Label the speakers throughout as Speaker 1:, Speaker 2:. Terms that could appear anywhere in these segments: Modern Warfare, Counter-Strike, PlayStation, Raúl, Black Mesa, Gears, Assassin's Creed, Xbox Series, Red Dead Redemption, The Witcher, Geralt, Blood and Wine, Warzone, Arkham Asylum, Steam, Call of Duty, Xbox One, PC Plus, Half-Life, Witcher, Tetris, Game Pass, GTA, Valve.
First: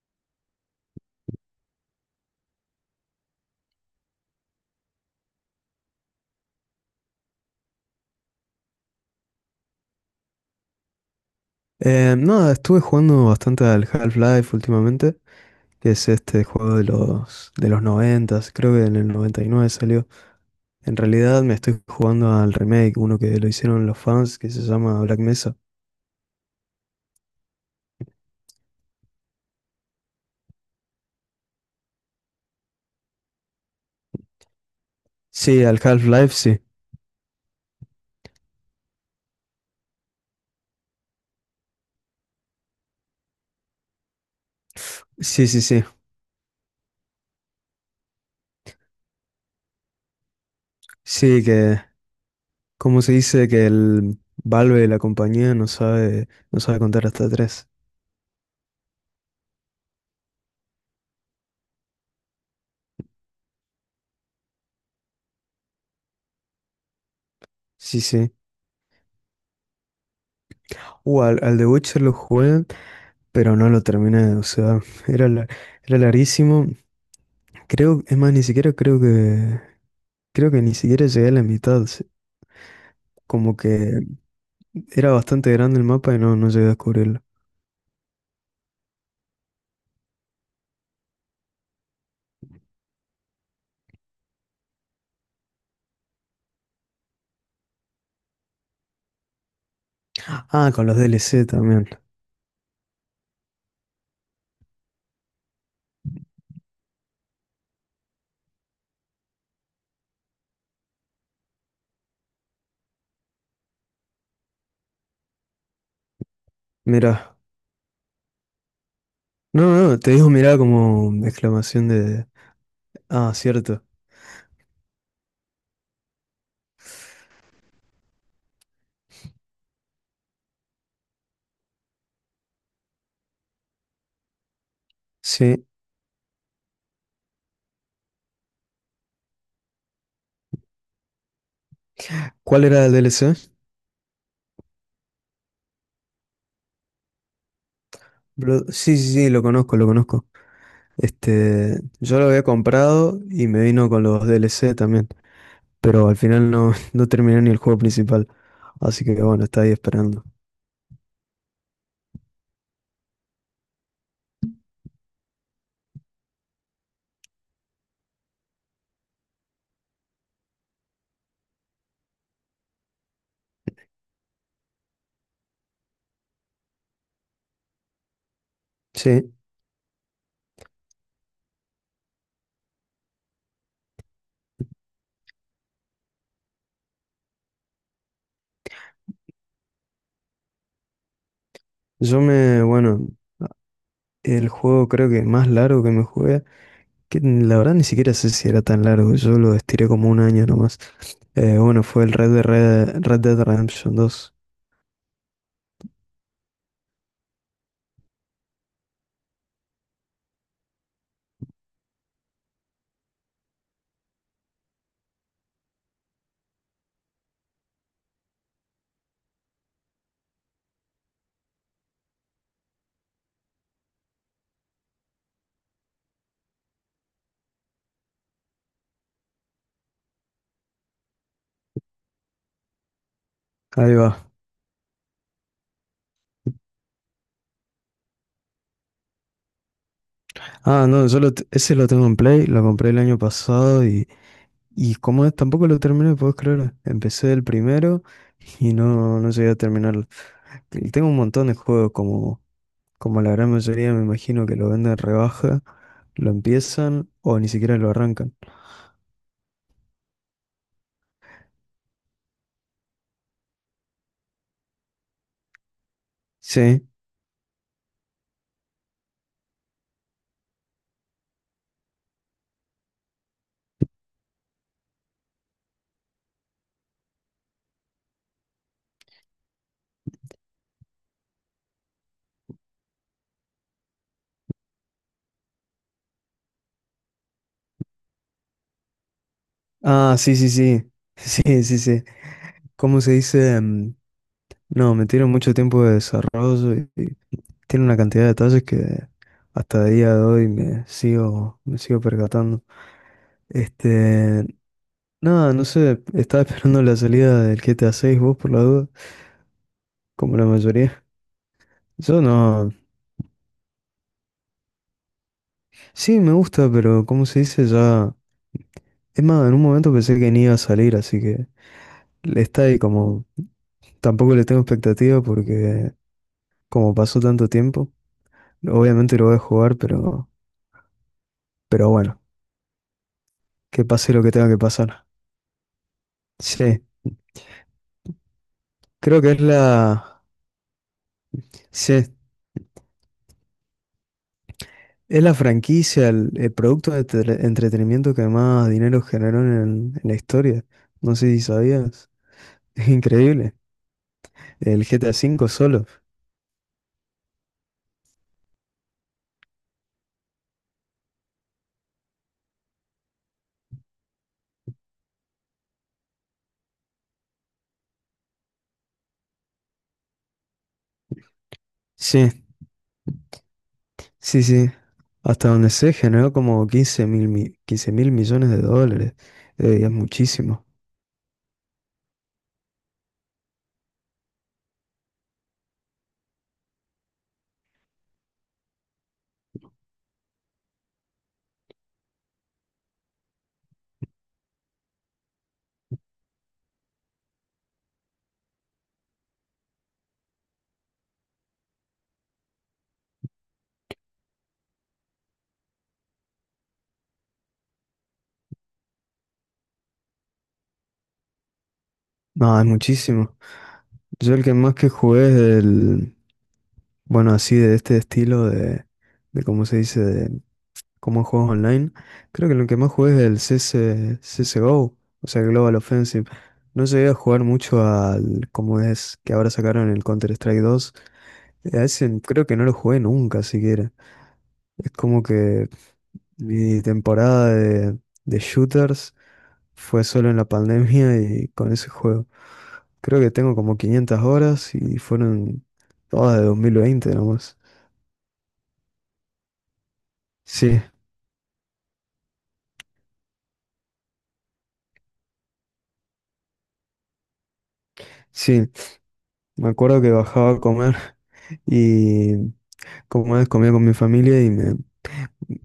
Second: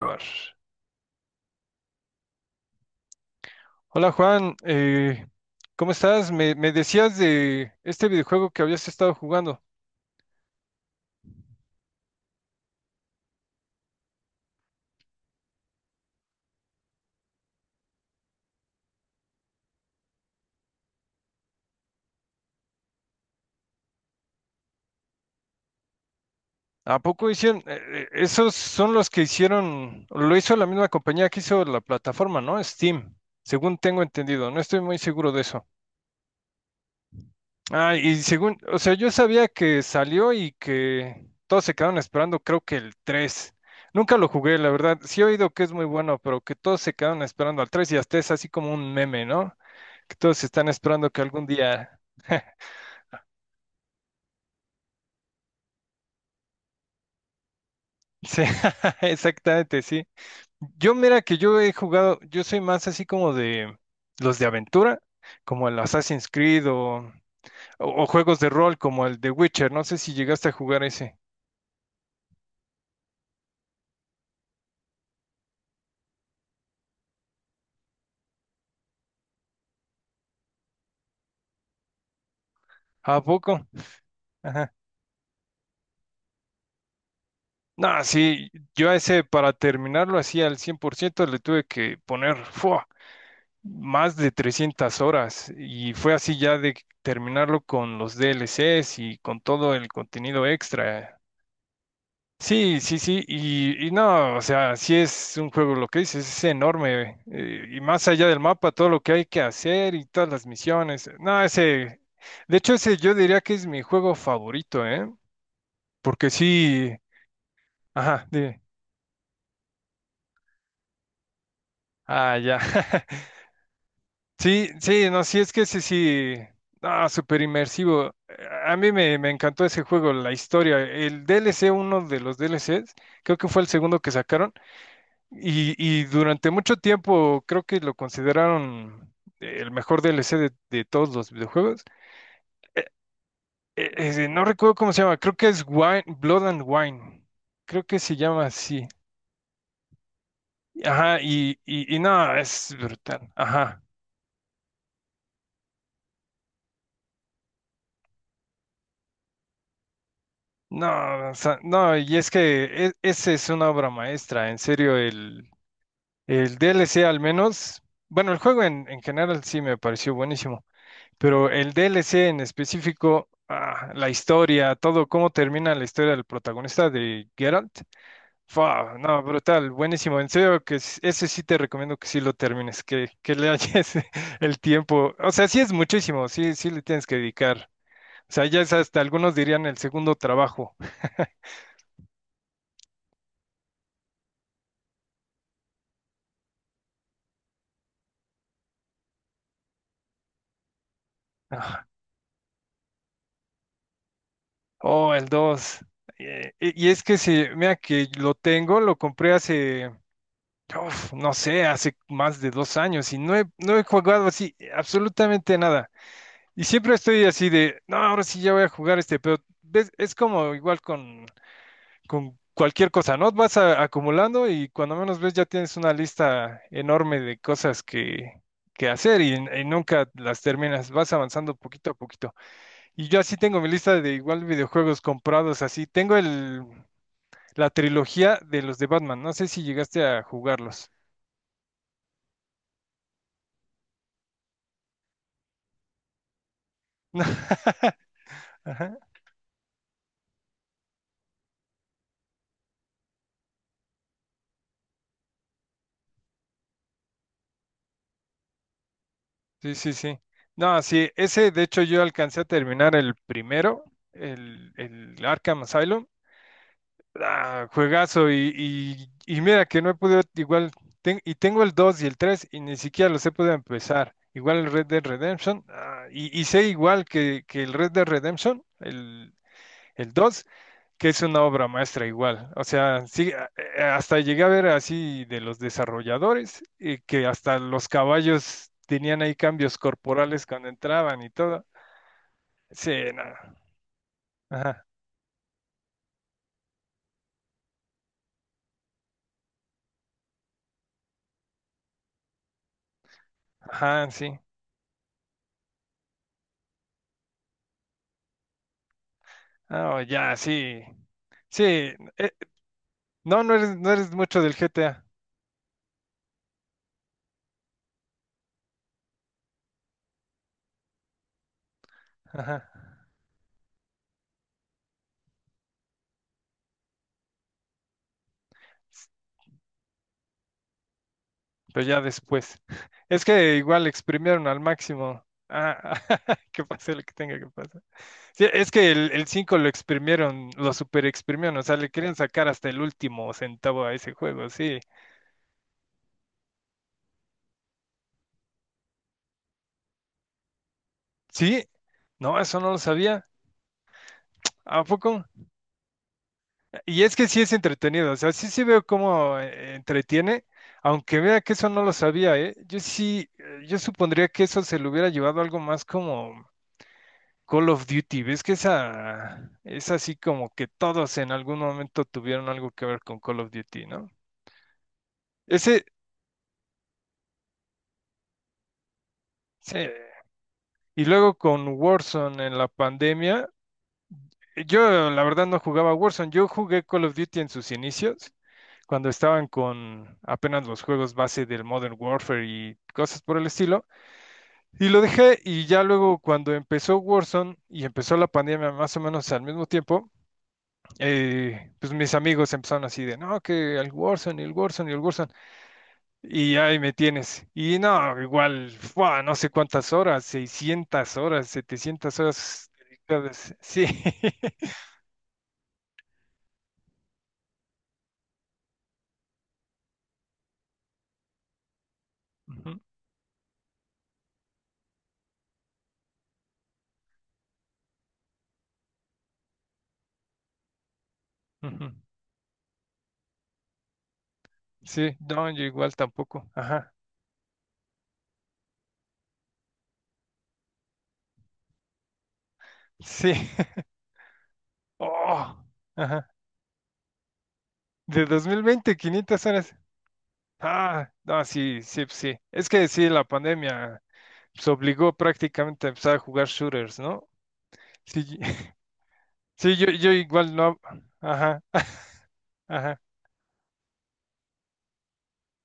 Speaker 1: Grabar. Hola Juan, ¿cómo estás? Me decías de este videojuego que habías estado jugando.
Speaker 2: Nada, estuve jugando bastante al Half-Life últimamente, que es este juego de los 90. Creo que en el 99 salió. En realidad me estoy jugando al remake, uno que lo hicieron los fans, que se llama Black Mesa.
Speaker 1: ¿A poco hicieron? Esos son los que hicieron, lo hizo la misma compañía que hizo la plataforma, ¿no? Steam, según tengo entendido. No estoy muy seguro de
Speaker 2: Sí,
Speaker 1: eso.
Speaker 2: al Half-Life, sí.
Speaker 1: Ah, y según, o sea, yo sabía que salió y que todos se quedaron esperando, creo que el 3. Nunca lo jugué, la verdad. Sí he
Speaker 2: Sí,
Speaker 1: oído
Speaker 2: sí,
Speaker 1: que es
Speaker 2: sí.
Speaker 1: muy bueno, pero que todos se quedaron esperando al 3 y hasta es así como un meme, ¿no? Que todos están esperando que
Speaker 2: Sí,
Speaker 1: algún
Speaker 2: que
Speaker 1: día...
Speaker 2: como se dice que el Valve, la compañía, no sabe contar hasta tres.
Speaker 1: Sí, exactamente, sí. Yo mira que yo he jugado, yo soy más así como de los de aventura, como el Assassin's Creed o,
Speaker 2: Sí,
Speaker 1: o o
Speaker 2: sí.
Speaker 1: juegos de rol como el de Witcher. No sé si llegaste a jugar ese.
Speaker 2: Al The Witcher lo jugué, pero no lo terminé. O sea, era, la- era larguísimo. Creo, es más, ni siquiera creo que ni siquiera llegué a la mitad.
Speaker 1: ¿A
Speaker 2: Como
Speaker 1: poco?
Speaker 2: que era bastante grande el mapa y no llegué a descubrirlo.
Speaker 1: No, sí, yo a ese para terminarlo así al 100% le tuve que poner ¡fua! Más de 300 horas y fue así ya de terminarlo con los DLCs y con todo el contenido
Speaker 2: Ah, con los
Speaker 1: extra.
Speaker 2: DLC también.
Speaker 1: Sí, sí, sí, y no, o sea, sí es un juego, lo que dices, es enorme y más allá del mapa, todo lo que hay que hacer y todas las misiones. No, ese, de hecho ese yo diría que es mi juego favorito, ¿eh? Porque sí,
Speaker 2: Mirá.
Speaker 1: ajá, dime.
Speaker 2: No, no, no, te dijo mirá como exclamación de...
Speaker 1: Ah, ya.
Speaker 2: Ah, cierto.
Speaker 1: Sí, sí, no, sí, es que sí, sí, ah, súper inmersivo. A mí me encantó ese juego, la historia. El DLC, uno de los DLCs, creo que fue el segundo que sacaron,
Speaker 2: Sí.
Speaker 1: y durante mucho tiempo creo que lo consideraron el mejor DLC de todos los videojuegos.
Speaker 2: ¿Cuál era el DLC?
Speaker 1: No recuerdo cómo se llama, creo que es Wine, Blood and Wine, creo que se llama así.
Speaker 2: Sí, sí, sí, lo conozco.
Speaker 1: Ajá, y,
Speaker 2: Este,
Speaker 1: y, y
Speaker 2: yo lo
Speaker 1: no,
Speaker 2: había
Speaker 1: es
Speaker 2: comprado
Speaker 1: brutal.
Speaker 2: y me
Speaker 1: Ajá.
Speaker 2: vino con los DLC también. Pero al final no, no terminé ni el juego principal. Así que bueno, está ahí esperando.
Speaker 1: No, o sea, no, y es que esa es una obra maestra, en serio, el D L C al menos, bueno, el juego en general sí me pareció buenísimo, pero el D L C en específico, ah, la historia, todo, cómo termina la historia del protagonista de Geralt, fua, no,
Speaker 2: Sí,
Speaker 1: brutal, buenísimo, en serio, que ese sí te recomiendo que sí lo termines, que le halles el tiempo, o sea, sí es muchísimo, sí, sí le tienes que dedicar, o sea, ya es hasta, algunos dirían el segundo trabajo.
Speaker 2: yo me, bueno, El juego creo que más largo que me jugué, que la verdad ni siquiera sé si era tan largo, yo lo estiré como un año nomás. Bueno, fue el Red Dead Redemption 2.
Speaker 1: Oh, el dos. Y es que sí, mira que lo tengo, lo compré hace, uf, no sé, hace más de dos años y no he jugado así absolutamente nada. Y siempre estoy así de, no, ahora sí ya voy a jugar este, pero ves, es como igual con cualquier cosa, ¿no? Vas acumulando y cuando menos ves ya tienes una lista enorme de cosas que hacer y nunca las terminas, vas avanzando poquito a poquito. Y yo así tengo mi
Speaker 2: Ahí
Speaker 1: lista
Speaker 2: va.
Speaker 1: de igual videojuegos comprados así. Tengo el, la trilogía de los de Batman. No sé si llegaste a
Speaker 2: Ah,
Speaker 1: jugarlos.
Speaker 2: no, ese lo tengo en Play, lo compré el año pasado y como es, tampoco lo terminé, puedes creer. Empecé el primero y
Speaker 1: Ajá.
Speaker 2: no, no llegué a terminarlo. Y tengo un montón de juegos, como, como la gran mayoría me imagino que lo venden rebaja, lo empiezan o ni siquiera lo arrancan.
Speaker 1: Sí, sí, sí. No, sí, ese de hecho yo alcancé a terminar el primero, el Arkham Asylum.
Speaker 2: Sí.
Speaker 1: Ah, juegazo y mira que no he podido igual, y tengo el 2 y el 3 y ni siquiera los he podido empezar. Igual el Red Dead Redemption, ah, y sé igual que el Red Dead Redemption, el 2 que es una obra maestra igual. O sea, sí, hasta llegué a ver así de los desarrolladores, que hasta los caballos tenían ahí cambios
Speaker 2: Ah, sí,
Speaker 1: corporales
Speaker 2: sí,
Speaker 1: cuando
Speaker 2: sí.
Speaker 1: entraban y
Speaker 2: Sí,
Speaker 1: todo.
Speaker 2: sí, sí. ¿Cómo
Speaker 1: Sí,
Speaker 2: se
Speaker 1: no.
Speaker 2: dice?
Speaker 1: Ajá,
Speaker 2: No, me tiene mucho tiempo de desarrollo y tiene una cantidad de detalles que hasta el día de hoy me sigo percatando.
Speaker 1: ajá, sí.
Speaker 2: Este, nada, no sé, estaba esperando la salida del GTA 6, vos por la duda,
Speaker 1: Ah, oh, ya,
Speaker 2: como la
Speaker 1: sí.
Speaker 2: mayoría.
Speaker 1: Sí,
Speaker 2: Yo
Speaker 1: eh,
Speaker 2: no.
Speaker 1: no, no eres, no eres mucho del GTA.
Speaker 2: Sí, me gusta, pero ¿cómo se dice? Ya. Es más, en un momento pensé que ni iba a salir, así que le está ahí
Speaker 1: Ajá.
Speaker 2: como. Tampoco le tengo expectativa porque como pasó tanto tiempo. Obviamente lo voy a jugar,
Speaker 1: Pero
Speaker 2: pero
Speaker 1: ya
Speaker 2: bueno,
Speaker 1: después. Es que
Speaker 2: que
Speaker 1: igual
Speaker 2: pase lo que
Speaker 1: exprimieron
Speaker 2: tenga que
Speaker 1: al
Speaker 2: pasar.
Speaker 1: máximo. Ah, que
Speaker 2: Sí,
Speaker 1: pase lo que tenga que pasar. Sí, es que
Speaker 2: creo
Speaker 1: el
Speaker 2: que es
Speaker 1: 5 lo
Speaker 2: la,
Speaker 1: exprimieron, lo super exprimieron, o sea, le
Speaker 2: sí,
Speaker 1: querían sacar hasta el último centavo a ese juego, sí.
Speaker 2: es la franquicia, el producto de entretenimiento que más dinero generó en la historia. No sé si
Speaker 1: Sí,
Speaker 2: sabías.
Speaker 1: no, eso no lo
Speaker 2: Es
Speaker 1: sabía.
Speaker 2: increíble.
Speaker 1: ¿A
Speaker 2: El
Speaker 1: poco?
Speaker 2: GTA V solo.
Speaker 1: Y es que sí es entretenido, o sea, sí sí veo cómo entretiene, aunque vea que eso no lo sabía, ¿eh? Yo sí, yo supondría que eso se lo hubiera llevado algo más como Call of Duty, ¿ves que esa es así como que todos en algún momento
Speaker 2: Sí,
Speaker 1: tuvieron algo que ver con Call of Duty, ¿no?
Speaker 2: sí, sí. Hasta donde
Speaker 1: Ese,
Speaker 2: sé, generó como 15 mil millones de dólares.
Speaker 1: sí,
Speaker 2: Es muchísimo.
Speaker 1: y luego con Warzone en la pandemia, yo la verdad no jugaba Warzone, yo jugué Call of Duty en sus inicios, cuando estaban con apenas los juegos base del Modern Warfare y cosas por el estilo, y lo dejé y ya luego cuando empezó Warzone y empezó la pandemia más o menos al mismo tiempo, pues mis amigos empezaron así de, no, que el Warzone y el Warzone y el Warzone. Y ahí me tienes. Y no, igual, ¡fua! No sé cuántas horas, 600 horas, 700
Speaker 2: No, es
Speaker 1: horas
Speaker 2: muchísimo.
Speaker 1: dedicadas. Sí.
Speaker 2: Yo el que más que jugué es el, Bueno, así de este estilo de cómo se dice, de cómo juegos online, creo que lo que
Speaker 1: Ujú,
Speaker 2: más jugué es el CSGO, o sea, Global Offensive. No llegué a jugar mucho al, como es que ahora sacaron el Counter-Strike 2. A
Speaker 1: ujú.
Speaker 2: ese creo que no lo jugué nunca siquiera. Es
Speaker 1: Sí,
Speaker 2: como
Speaker 1: no, yo
Speaker 2: que
Speaker 1: igual tampoco.
Speaker 2: mi
Speaker 1: Ajá.
Speaker 2: temporada de shooters fue solo en la pandemia y con ese juego. Creo que
Speaker 1: Sí.
Speaker 2: tengo como 500 horas y
Speaker 1: Oh,
Speaker 2: fueron
Speaker 1: ajá.
Speaker 2: todas de 2020, nomás.
Speaker 1: De 2020 500 horas.
Speaker 2: Sí.
Speaker 1: Ah, no, sí, sí, pues sí. Es que sí, la pandemia se obligó prácticamente a empezar a jugar shooters, ¿no? Sí,
Speaker 2: Sí, me
Speaker 1: sí, yo,
Speaker 2: acuerdo que
Speaker 1: yo
Speaker 2: bajaba
Speaker 1: igual
Speaker 2: a
Speaker 1: no.
Speaker 2: comer
Speaker 1: Ajá,
Speaker 2: y
Speaker 1: ajá.
Speaker 2: como vez comía con mi familia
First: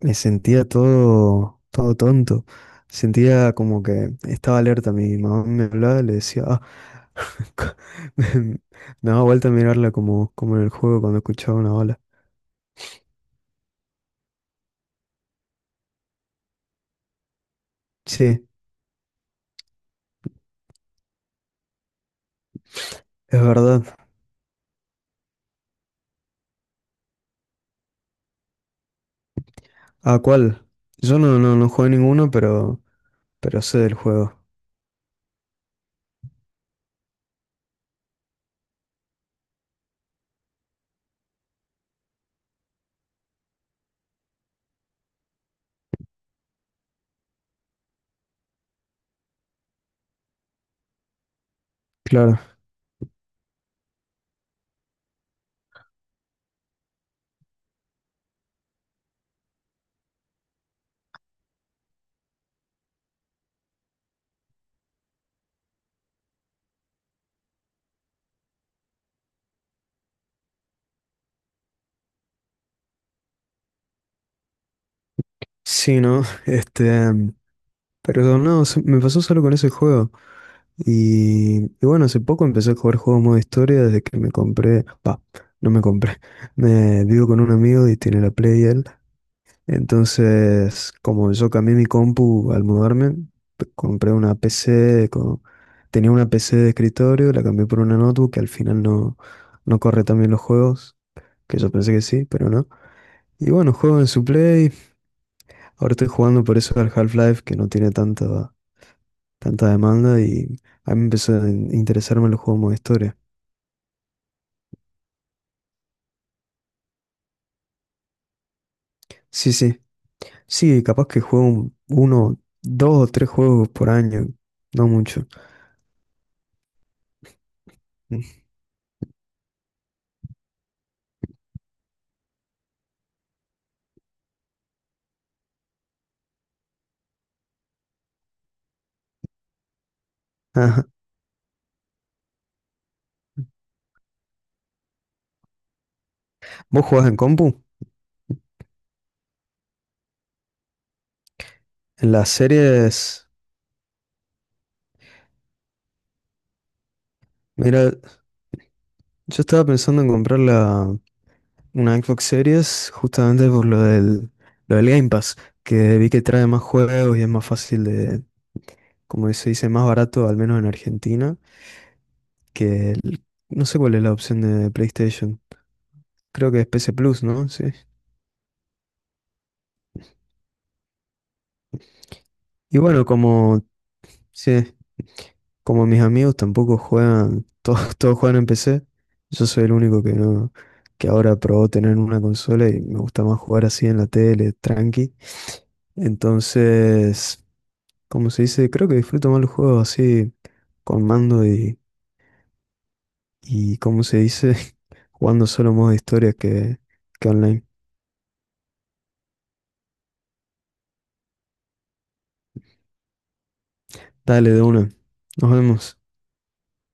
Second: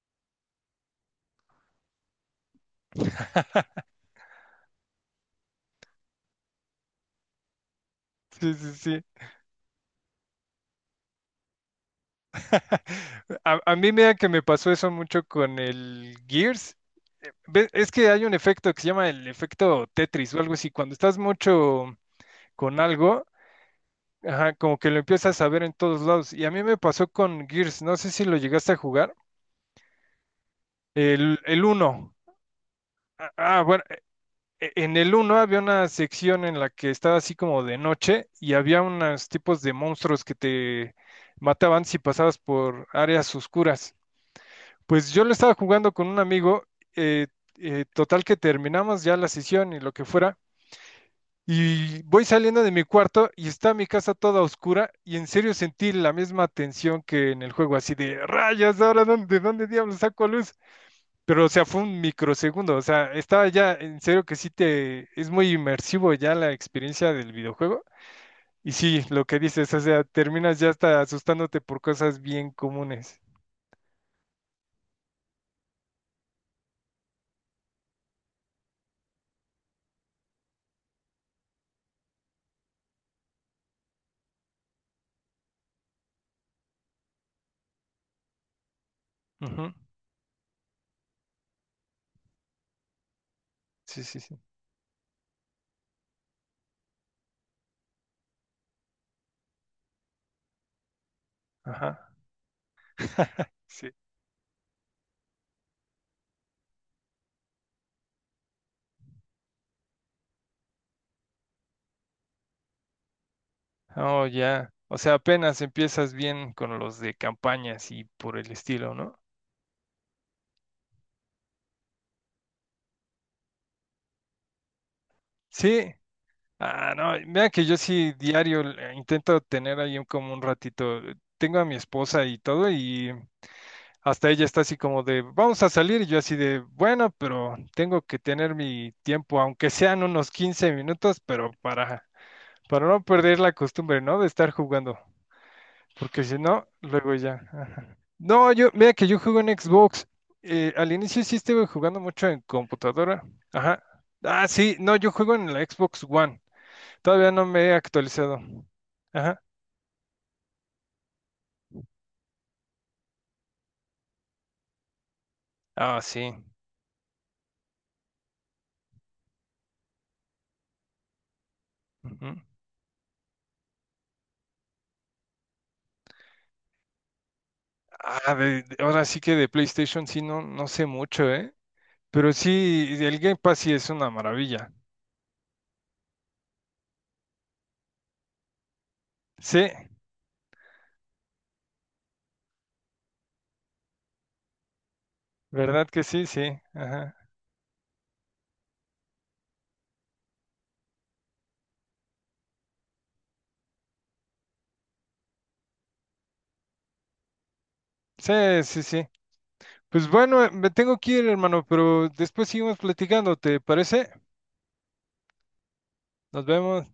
Speaker 2: me sentía todo tonto. Sentía como que estaba alerta. Mi mamá me hablaba y le decía, ah, co- me,
Speaker 1: Sí, sí, sí.
Speaker 2: me daba vuelta a mirarla como, como en el juego cuando escuchaba una ola.
Speaker 1: A, a mí mira que me pasó eso mucho con el Gears. Es que hay un
Speaker 2: Sí,
Speaker 1: efecto que se llama el efecto Tetris o algo así. Cuando estás mucho con algo,
Speaker 2: es verdad.
Speaker 1: ajá, como que lo empiezas a ver en todos lados. Y a mí me pasó con Gears. No sé si lo llegaste a jugar.
Speaker 2: ¿A cuál? Yo no,
Speaker 1: El
Speaker 2: no jugué
Speaker 1: 1.
Speaker 2: ninguno,
Speaker 1: Ah,
Speaker 2: pero
Speaker 1: ah,
Speaker 2: sé
Speaker 1: bueno,
Speaker 2: del juego.
Speaker 1: en el uno había una sección en la que estaba así como de noche y había unos tipos de monstruos que te mataban si pasabas por áreas oscuras. Pues yo lo estaba jugando con un amigo, eh, total que terminamos ya la sesión y lo que fuera, y voy
Speaker 2: Claro.
Speaker 1: saliendo de mi cuarto y está mi casa toda oscura y en serio sentí la misma tensión que en el juego, así de rayas, ahora dónde, de dónde diablos saco luz, pero o sea, fue un microsegundo, o sea, estaba ya en serio que sí te, es muy inmersivo ya la experiencia del videojuego, y sí, lo que dices, o sea, terminas ya hasta asustándote por cosas bien comunes.
Speaker 2: Sí, ¿no? Pero no, me pasó solo con ese juego. Y bueno, hace poco empecé a jugar juegos modo historia desde que me compré. No me compré. Me vivo con un amigo y tiene la Play él.
Speaker 1: Ujú.
Speaker 2: Entonces, como yo cambié mi compu al mudarme,
Speaker 1: Sí,
Speaker 2: compré
Speaker 1: sí,
Speaker 2: una
Speaker 1: sí.
Speaker 2: PC. Tenía una PC de escritorio, la cambié por una notebook que al final no, no corre también los juegos, que yo pensé
Speaker 1: Ajá.
Speaker 2: que sí, pero no. Y bueno,
Speaker 1: Sí.
Speaker 2: juego en su Play. Ahora estoy jugando por eso al Half-Life, que no tiene tanta demanda y. A mí empezó a interesarme los juegos modo historia.
Speaker 1: Oh, ya. O sea, apenas empiezas bien con los de campañas y por el estilo, ¿no?
Speaker 2: Sí, sí. Sí, capaz que juego uno, dos o tres juegos por año. No mucho.
Speaker 1: Sí. Ah, no, mira que yo sí
Speaker 2: Mm.
Speaker 1: diario intento tener ahí como un ratito. Tengo a mi esposa y todo y hasta ella está así como de, vamos a salir y yo así de, bueno, pero tengo que tener mi tiempo, aunque sean unos quince
Speaker 2: Ajá.
Speaker 1: minutos, pero para no perder la costumbre, ¿no? De estar jugando. Porque si no,
Speaker 2: ¿Vos jugás
Speaker 1: luego
Speaker 2: en
Speaker 1: ya.
Speaker 2: compu?
Speaker 1: Ajá. No, yo, mira que yo juego en Xbox. Al inicio sí estuve jugando
Speaker 2: En
Speaker 1: mucho
Speaker 2: las
Speaker 1: en computadora.
Speaker 2: series.
Speaker 1: Ajá. Ah, sí, no, yo juego en la Xbox One. Todavía no me he
Speaker 2: Mira,
Speaker 1: actualizado. Ajá.
Speaker 2: yo estaba pensando en comprar una Xbox Series justamente por lo del Game Pass, que
Speaker 1: Ah,
Speaker 2: vi que
Speaker 1: sí.
Speaker 2: trae más juegos y es más fácil de, como se dice, más barato, al menos en Argentina,
Speaker 1: Ujú.
Speaker 2: que el- no sé cuál es la opción de PlayStation. Creo que es PC Plus, ¿no? Sí.
Speaker 1: Ah, ahora sí que de PlayStation sí no, no sé mucho, ¿eh? Pero
Speaker 2: Y
Speaker 1: sí,
Speaker 2: bueno,
Speaker 1: el Game Pass sí es una maravilla.
Speaker 2: sí, como mis amigos tampoco juegan, todos, todos juegan en PC, yo
Speaker 1: Sí,
Speaker 2: soy el único que no, que ahora probó tener una consola y me gusta más jugar así en la tele, tranqui.
Speaker 1: ¿verdad que sí? Sí. Ajá.
Speaker 2: Entonces, como se dice, creo que disfruto más los juegos así con mando y como se dice, jugando solo modo de historia que online.
Speaker 1: Sí, sí, sí. Pues bueno, me tengo que ir, hermano, pero después seguimos platicando, ¿te parece?
Speaker 2: Dale de una. Nos vemos.
Speaker 1: Nos vemos.